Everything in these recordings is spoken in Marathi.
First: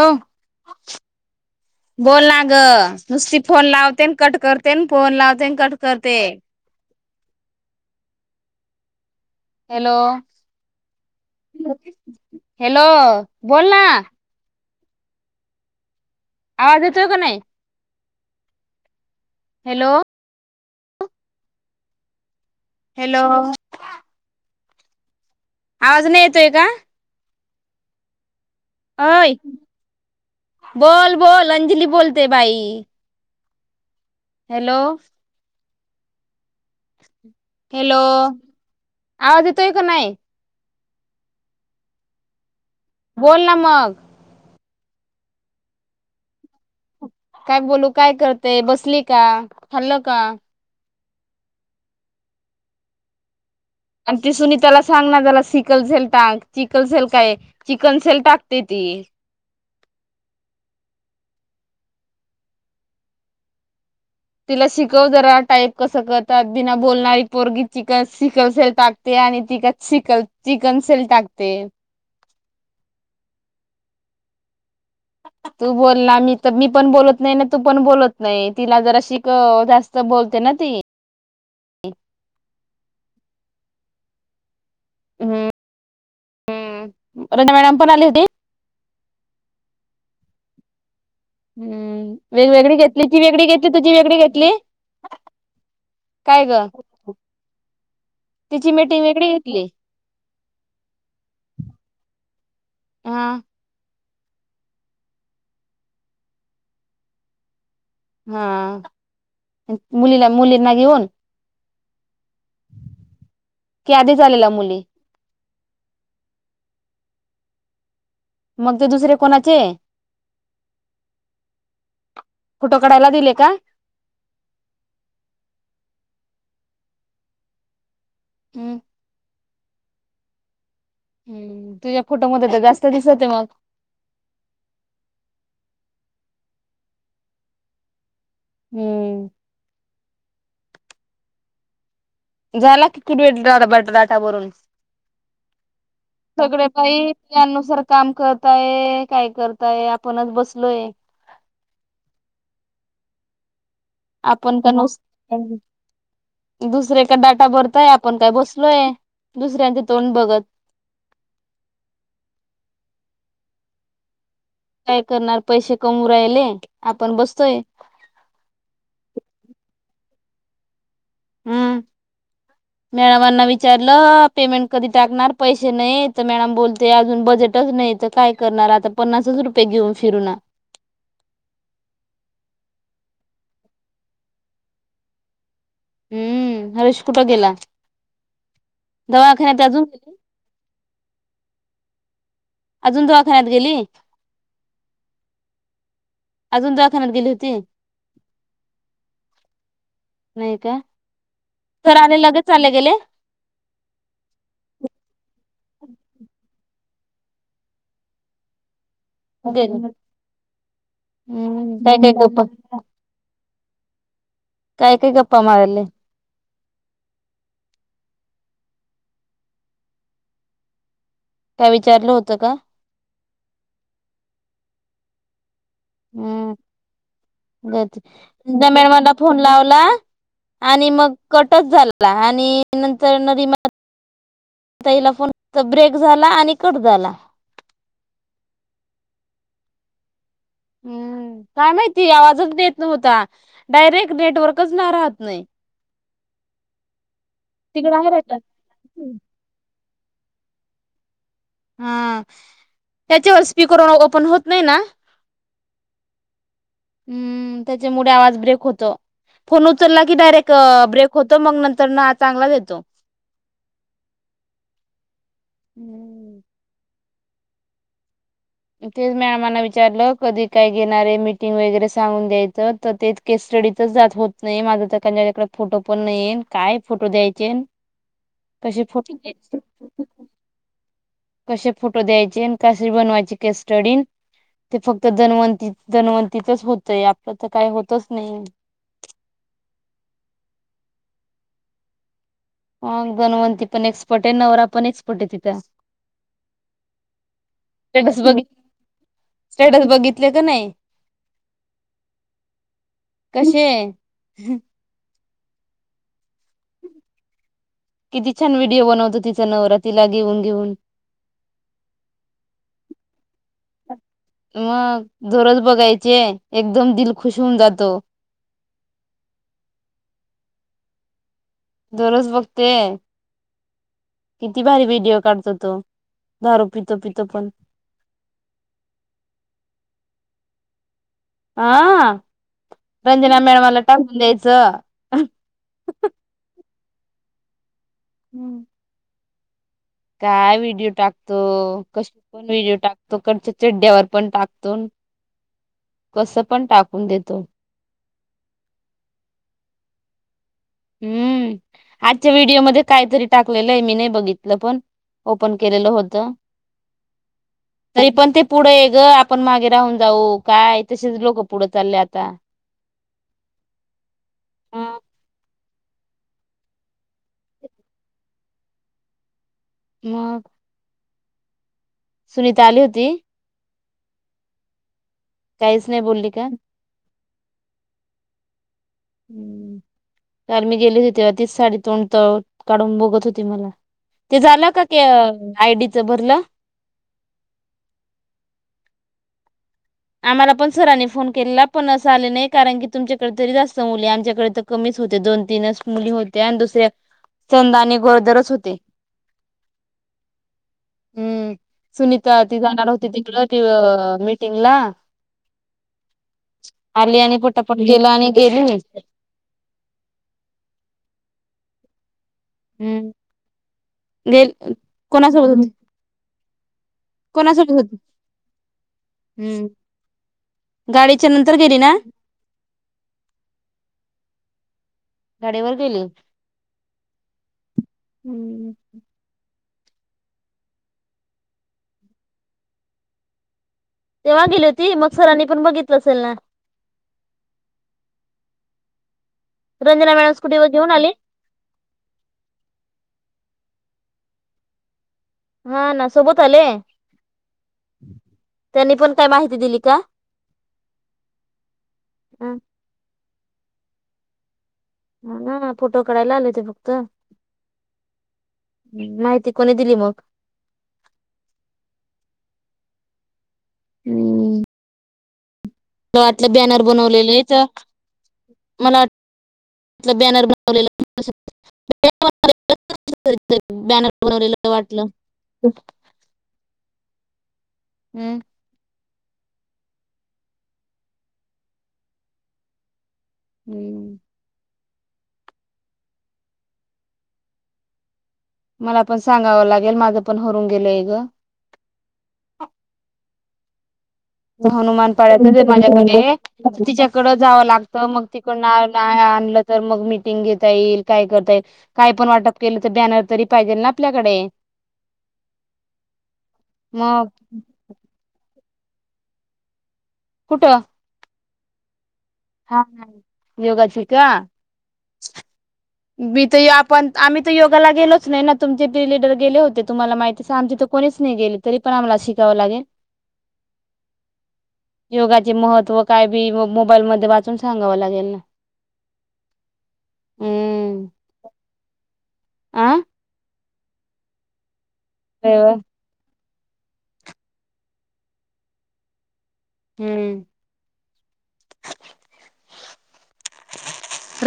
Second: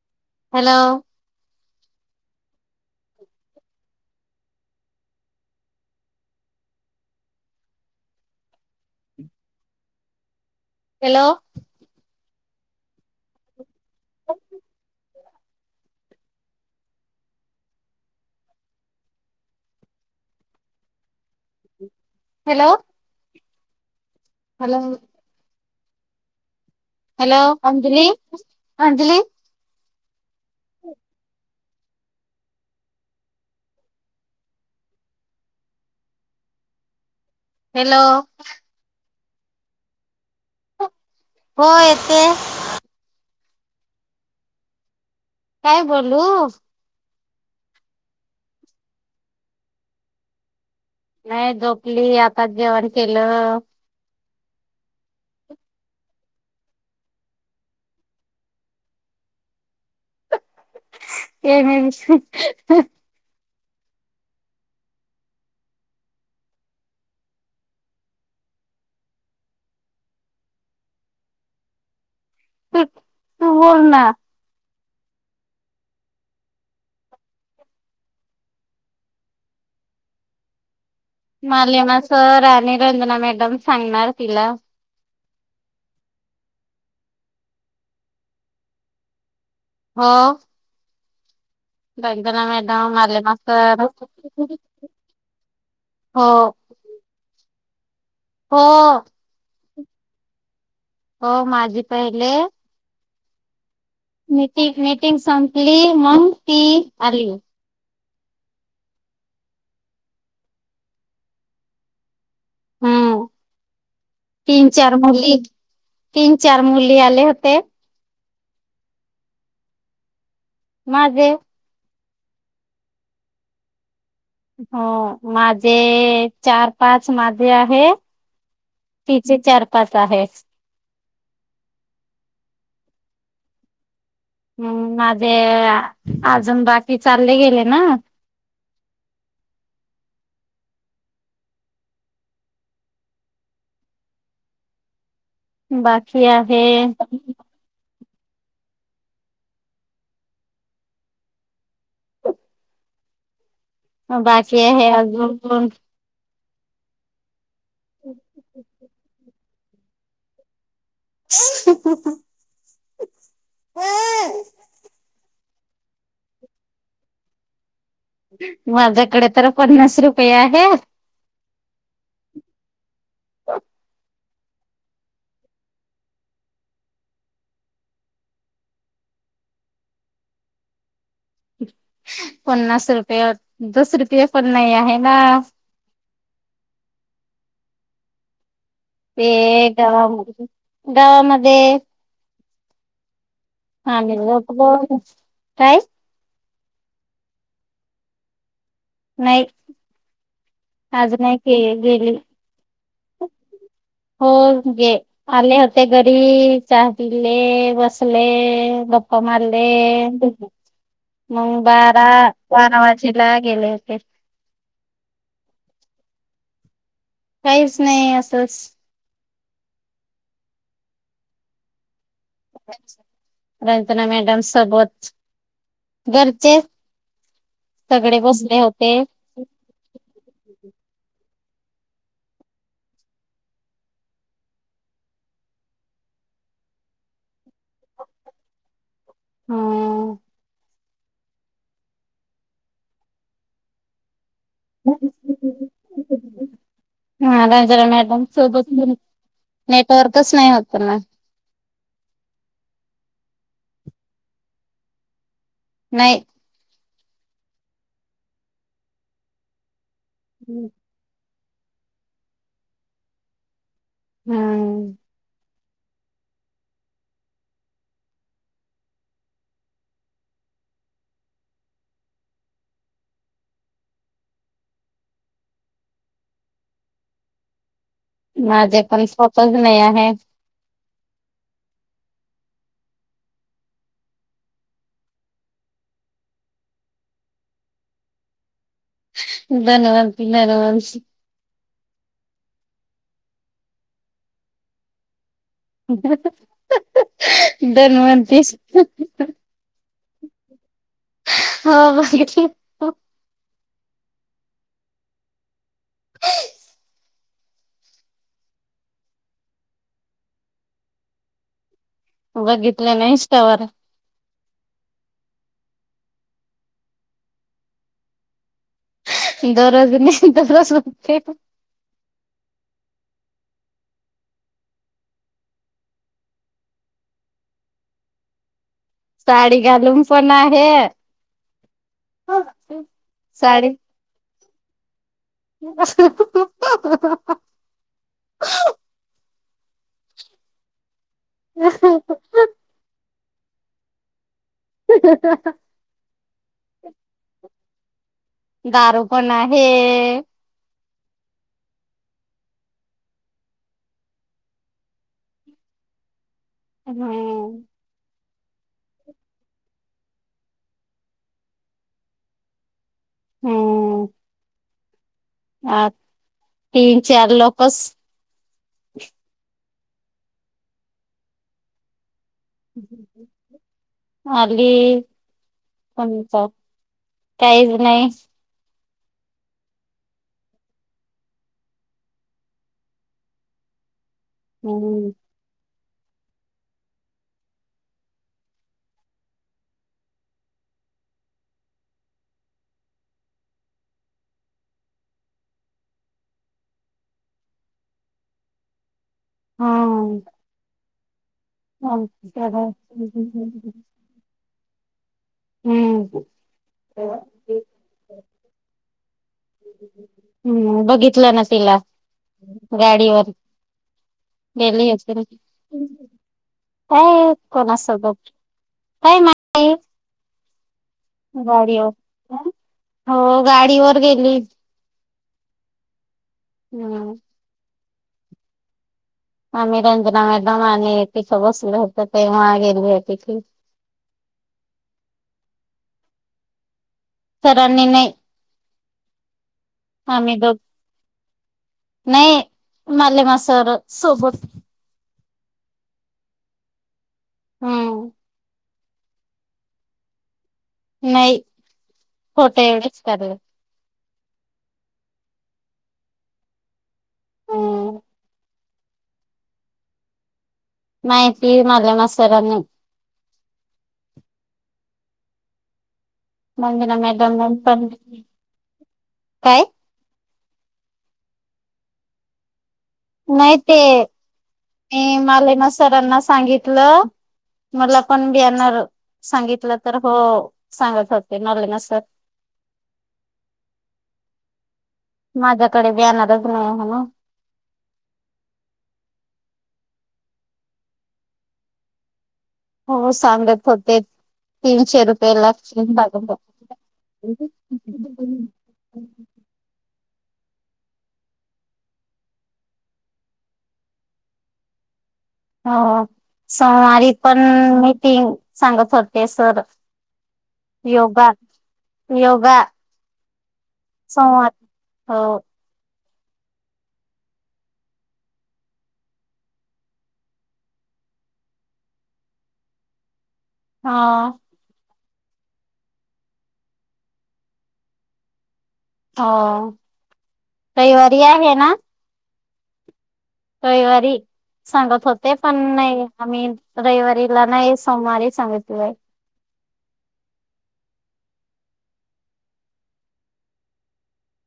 अव. हॅलो! [inaudible] बोल ना गं, नुसती फोन लावते अन कट करते, अन फोन लावते अन कट करते. [inaudible] [inaudible] हॅलो! हॅलो! हॅलो! बोल ना. आवाज येतोय का नाही? हॅलो हॅलो हॅलो हॅलो आवाज नाही येतोय का हॅलो अंजली अंजली अय बोल बोल अंजली बोलते बाई हॅलो हॅलो आवाज येतोय का नाहीय हो येते बोल ना मग काय बोलू काय बोलू काय करतेय बसली का खाल्लं का नाही झोपली आता जेवण केलं आणि ती सुनीताला सांग ना जरा शिकलं झेल टाक हेमे विष [unintelligible] तिला शिकव जरा टाईप कस करतात बिना बोलणारी पोरगी चिक शिकव असेल टाकते आणि तिक च चिकन सल टाकते त तू बोल ना ह तू बोलला मी तर मी पण बोलत नाही ना तू पण बोलत नाही तिला जरा शिक जास्त बोलते ना ती मालिमा सर आणि रंजना मॅडम सांगणार तिला हम्म हम्म रंजणा मॅडम पण आली होती. हा हम्म वेगवेेगळी घेतली ती मालेमा वेगळी घेतली सर तुझी वेगळी घेतली हो काय ग हो तिची मिटिंग वेगळे घेतली हो माझी पहिले हा मीटिंग संपली मग ती आली हा मुलीला मुलींना घेऊन हम् की आधीच आलेला तीन मुली चार मुली तीन चार मुली आले होते. मग ते दुसरे कोणाचे माझे फोटो काढायला दिले का हो माझे चार पाच माझे आहे हम्म तिचे चार पाच आहे. हम्म तुझ्या फोटो मध्ये तर जास्त दिसत आहे मग हम् माझ अजून बाकी चालले गेले ना हम्म झाला का डाटा भरून बाकी आहे सगळे बाई त्यानुसार काम करताय काय करताय आपणच बसलोय बाकी आपण का आहे नसत अजून दुसरे का डाटा भरताय आपण काय बसलोय दुसऱ्यांचे तोंड बघत हम काय करणार पैसे कमवू राहिले आपण बसतोय माझ्याकडे तर पन्नास रुपये आहेत. हम्म मॅडमांना विचारलं पेमेंट करी टाकणार पैसे नाही तर मॅडम बोलते अजून बजेटच नाही तर काय करणार आता पन्नास रुपये घेऊन फिरुना पन्नास रुपये दस रुपये पण नाही आहे ना हम्म हरीश कुठ गेला ते दवाखान्यात अजून गावामध्ये गावामध्ये अज त हा नि काय अजून दवाखान्यात गेली होती नाही नाही का आज नाही के सर गेली आले लगेच चालले गेले हो गे आले होते घरी पिले बसले गप्प गप्पा मारले गेले मग हम्म काय बारा काय गप्पा बारा वाजीला गेले होते काय काय गप्पा मारले काहीच नाही असंच काय विचारलं होत रजना मॅडम सबोत घरचे सगळे बसले होते मॅडमला फोन लावला आणि मग कटच झाला आणि नंतर रिमा ताईला फोन ब्रेक झाला आणि कट झाला हम हम्म काय माहिती आवाजच देत नव्हता डायरेक्ट नेटवर्क च नहात नाही हा ररा तिकडे मॅडम आहे सोबत नेटवर्कच नाही होत ना हा त्याच्यावर स्पीकर ओपन होत नाही ना नाही हम्म त्याच्यामुळे आवाज ब्रेक होतो फोन उचलला की डायरेक्ट ब्रेक होत तो मग नंतर ना चांगला देतो हम्म हम्म तेच मॅडमांना विचारलं कधी काय घेणारे मीटिंग वगैरे सांगून द्यायचं तर तेच केस स्टडीतच जात होत नाही माझा तर त्यांकडे फोटो पण नाहीन काय फोटो द्यायचे माझे कसे पण फोटो स्वपच द्यायचे. नाही आहे कसे फोटो द्यायचे कसे बनवायचे कस्टडी ते फक्त दन्वंती दनवंतीतच होतय आपलं तर काही होतच नाही धनव धनवांश हग गनवंती पण एक्सपर्ट आहे नवरा पण एक्सपर्ट आहे तिथ स्टेटस धनवंती दिल की नाही हा क किती छान व्हिडिओ बनवतो तिचा नवरातिला घेऊन घेऊन बघितितलं ना इन्स्टा वर मग दररोज बघायचे एकदम दिल खुश होऊन जातो दररोज नाही दररोज दररोज बघते किती भारी व्हिडिओ काढतो तो दारू पितो पितो पण साडी घालून पण आहे हा रंजना मॅडमाला टाकून द्यायचं ह्ह हम्म काय व्हिडिओ टाकतो कशी पण व्हिडिओ टाकतो कडच्या चड्ड्यावर पण टाकतो कस पण टाकून देतो दारू पण आहे हम्म आजच्या व्हिडिओमध्येध्ये काहीतरी टाकलेलं आहे मी नाही बघितलं पण ओपन केलेलं होतं हम्म तरी पण ते पुढं आहे ग आपण मागे राहून जाऊ काय तसेच लोक पुढं चालले आता हम्म हा ह तीन चार लोकच मग सुनीता आली होती अली काहीच नाही बोलली का काहीच नाही हम्म काल मी गेली होती तीच साडी तोंड त काढून बघत होती मला ते झालं का हम्म आयडीच भरलं आम्हाला पण सराांनी फोन केला पण असं आले नाही कारण की तुमच्याकडे तरी जास्त मुली आमच्याकडे कमी होते दोन तीनच मुली होते आणि दुसरे संद आणि गोरदरच होते हा हम्म हम्म सुनीता ती जाणार होती तिकडे मीटिंग ला आली आणि पोटापट गेला आणि गेली नाही हम्म बघितलं ना तिला हम्म गाडीवर गेल गेली होते कोणासोबत होती काय कोणासोबत कोणा होती सब काय मा हम्म गाडीच्या नंतर गेली ना हो गाडीवर गेली गाडीवर गेले हम्म हम् आम्ही रंजना मॅडम आणि तिथं बसल होतं तेव्हा गेली आहे तिथे तेव्हा गेली होती मगसरनी पण बघितलं असेल ना सर न नाहीय रंजना मॅडम आम्ही दोघ स्कुटीवर घेऊन आले नाही मले मासर सोबत हा ना सोबत आले हम्म त्यांनी पण काय माहिती दिली का नाही फोटं एवढेच करराज हा ना फोटो काढायला आले होते फक्त हम्म माहिती कोणी दिली मग माहिती मला मा सरांनी हम्म मला वाटलं बॅनर रंजना मॅडम बनवलेलं पण मला काय वाट बॅनर बन बनवलेलं असल नाही ते, वाटलं मी माले ना सरांना सांगित लं मला पण हम्म ब्याणर सांगितलं तर हो, सांगत होते [unintelligible] नसर हम माझ्याकडे ब्याणारच नाही म्हणून मला पण सांगावं लागेल, माझं पण हरून गेलंय ग. हो. सांगत होते तीनशे हनुमान रुपये पाडच लागतील माझ्याकडे, तिच्याकड जावं लागत मग तिकनड आणलं, तर मग मी मीटींग घेता येईल, काय करता येईल? काय पण वाटप केलं, तर बॅनर तरी पाहिजेल ना आपल्याकडे [inaudible] हो. सोमवारी मग पण मीटिंग सांगत होते सर कुठं योगा योगा हा योगा च का? सोमवार हो मी तर आपण आम्ही तर योगाला गेलोच नाही ना. तुमचे बी लीडर गेले होते. तुम्हाला माहिती आमची इथ कोणी नाही गेले तरी पण आम्हाला शिकावं लागे हा. योगाचे महत्त्व काय बी मोबाईलमध्ये वाचून सांगावं लागेल ना. हो. रइवारी आहे ना? आह रइवारी सांगत होते, पण नाही आम्ही रइवारीला नाही, सोमवारी सांगितलय. हम्म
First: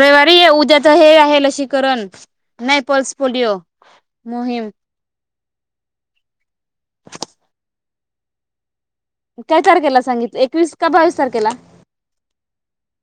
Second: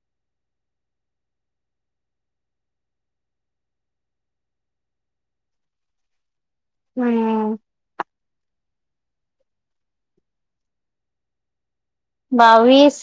रविवारी ये, उद्या तर हे आहे. लसीकरण नाही, पल्स पोलिओ मोहीम हम्म काय तारखेला सांगित, एकवीस का बावीस तारखेला? बावीस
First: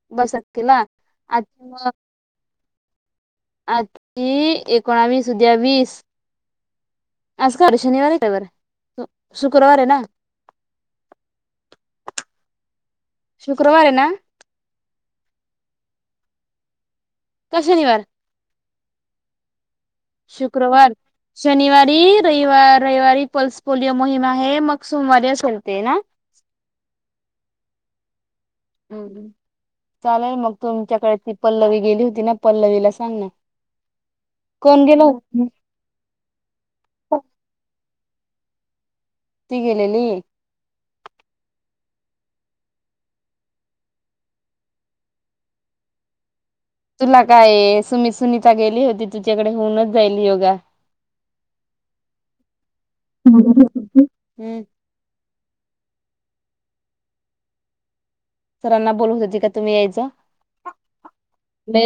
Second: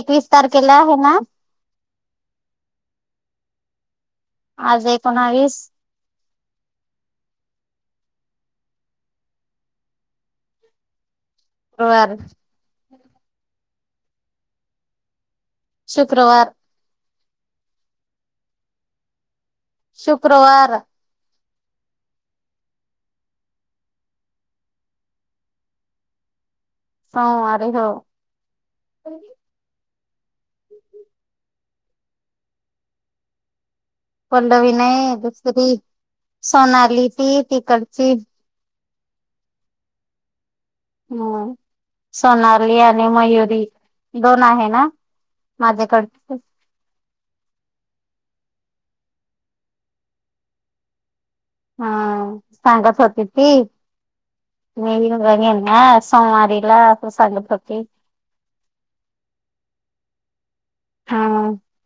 एकवीस तारखेला हो ना. आी एकोणावीस, उद्या वीस आज कार शनिवारी काय यवर शुक्रवार आहे ना [inaudible] [unintelligible] शुक्रवार आहे ना शुक्रवार काय शनिवार? शुक्रवार शनिवारी रविव रविवारी पल्स पोलिओ मोहीम आहे, मग सोमवारी असेल ते ना? [inaudible] [unintelligible] हम्म् चालेल मग तुमच्याकडे, ती पल्लवी गेली होती ना पल्लवीला सांग ना पल्लवी कोण गेलो नाही, दुसरी सोनाली ती तिकडची ती गेलेली हम् सोनाली आणि मयुरी दोन आहे ना? माजा करत तुला काय सु्ी सुनीता गेली होती. तुझ्याकडे होऊनच जाईल योगा हा सांगत होती ती, हम्म मी हा सोमवारीला सांगत होती सरांना बोलू हो का तुम्ही यायच? हा म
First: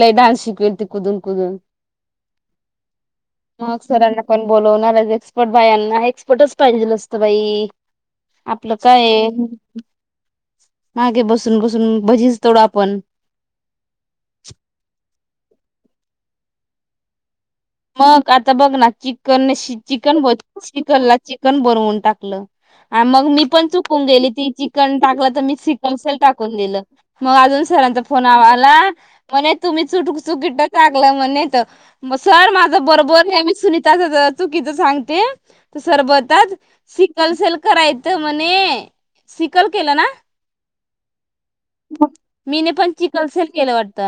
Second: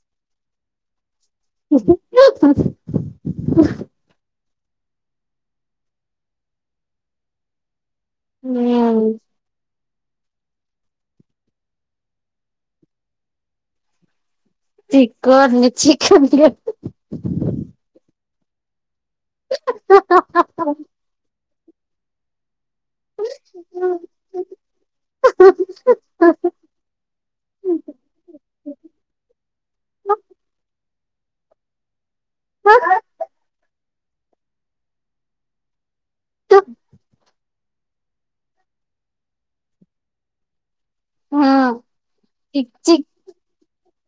ल डानस शिकती कुदून कुदून मगसर बोलवणारच एक्सपर्ट बाया यांना एक्सपर्टच पाहिजे असतं बाई आपलं काय हम्म मागे बसून बसून भजीच तळू आपण चिकन चिकन म का आता बघ ना चिकनने चिकन ब चिकन ला चिकन बनवून टाकलं मग मी पण चुकून गेली ती चिकन टाकलं तर मी कल टाकून दिलं मग सरांचा फोन आला म्हणे तुम्ही चुटू चुकीचं का सर माझ हम्म बरोबर आहे मी सुनीताच चुकीच सांगते सरबतात सिकल सेल करायचं म्हणे सिकल केलं ना चिक मीने पण चिक चिकलसेल केलं वाटत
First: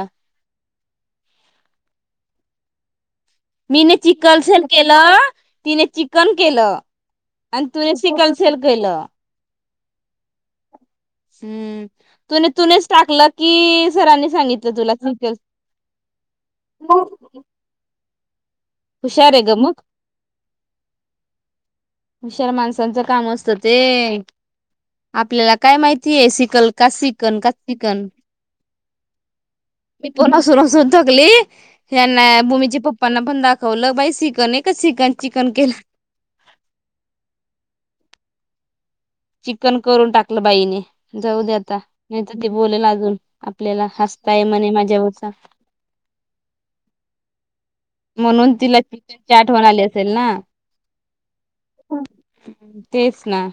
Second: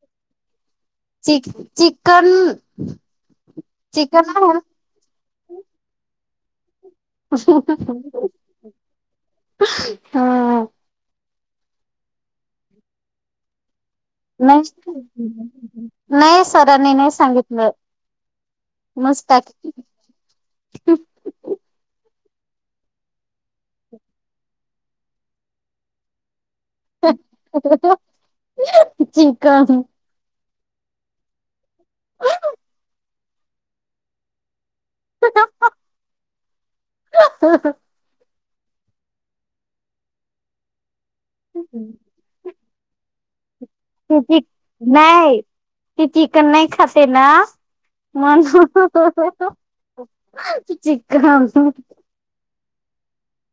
चिक चिकन मीने चिकन सेल केलं तिने चिकन केलं आणि तुने सिकल सेल केलं हा हम्म तूने तूनेच टाकलं की सरांनी सांगितलं तुला नाही शिकल नाही सरांनी नाही सांगितलं मस्त हुशार आहे ग मग हुशार माणसांचं काम असत ते आपल्याला काय माहितीय सिकल सिकन का फिकन चिकन धकली यांना भूमीच्या पप्पांना पण दाखवलं बाई सिकन आहे का सिकन चिकन केलं [inaudible] [inaudible] चिकन करून टाकलं बाईने जाऊ दे आता नाही तर ते बोलेल अजून आपल्याला ते हसताय चिक म्हणे माझ्यावरचा नाही ते चिकन नाही खाते ना म्हणून तिला चिकन चाट म्हणाली असेल ना चिकन तेच ना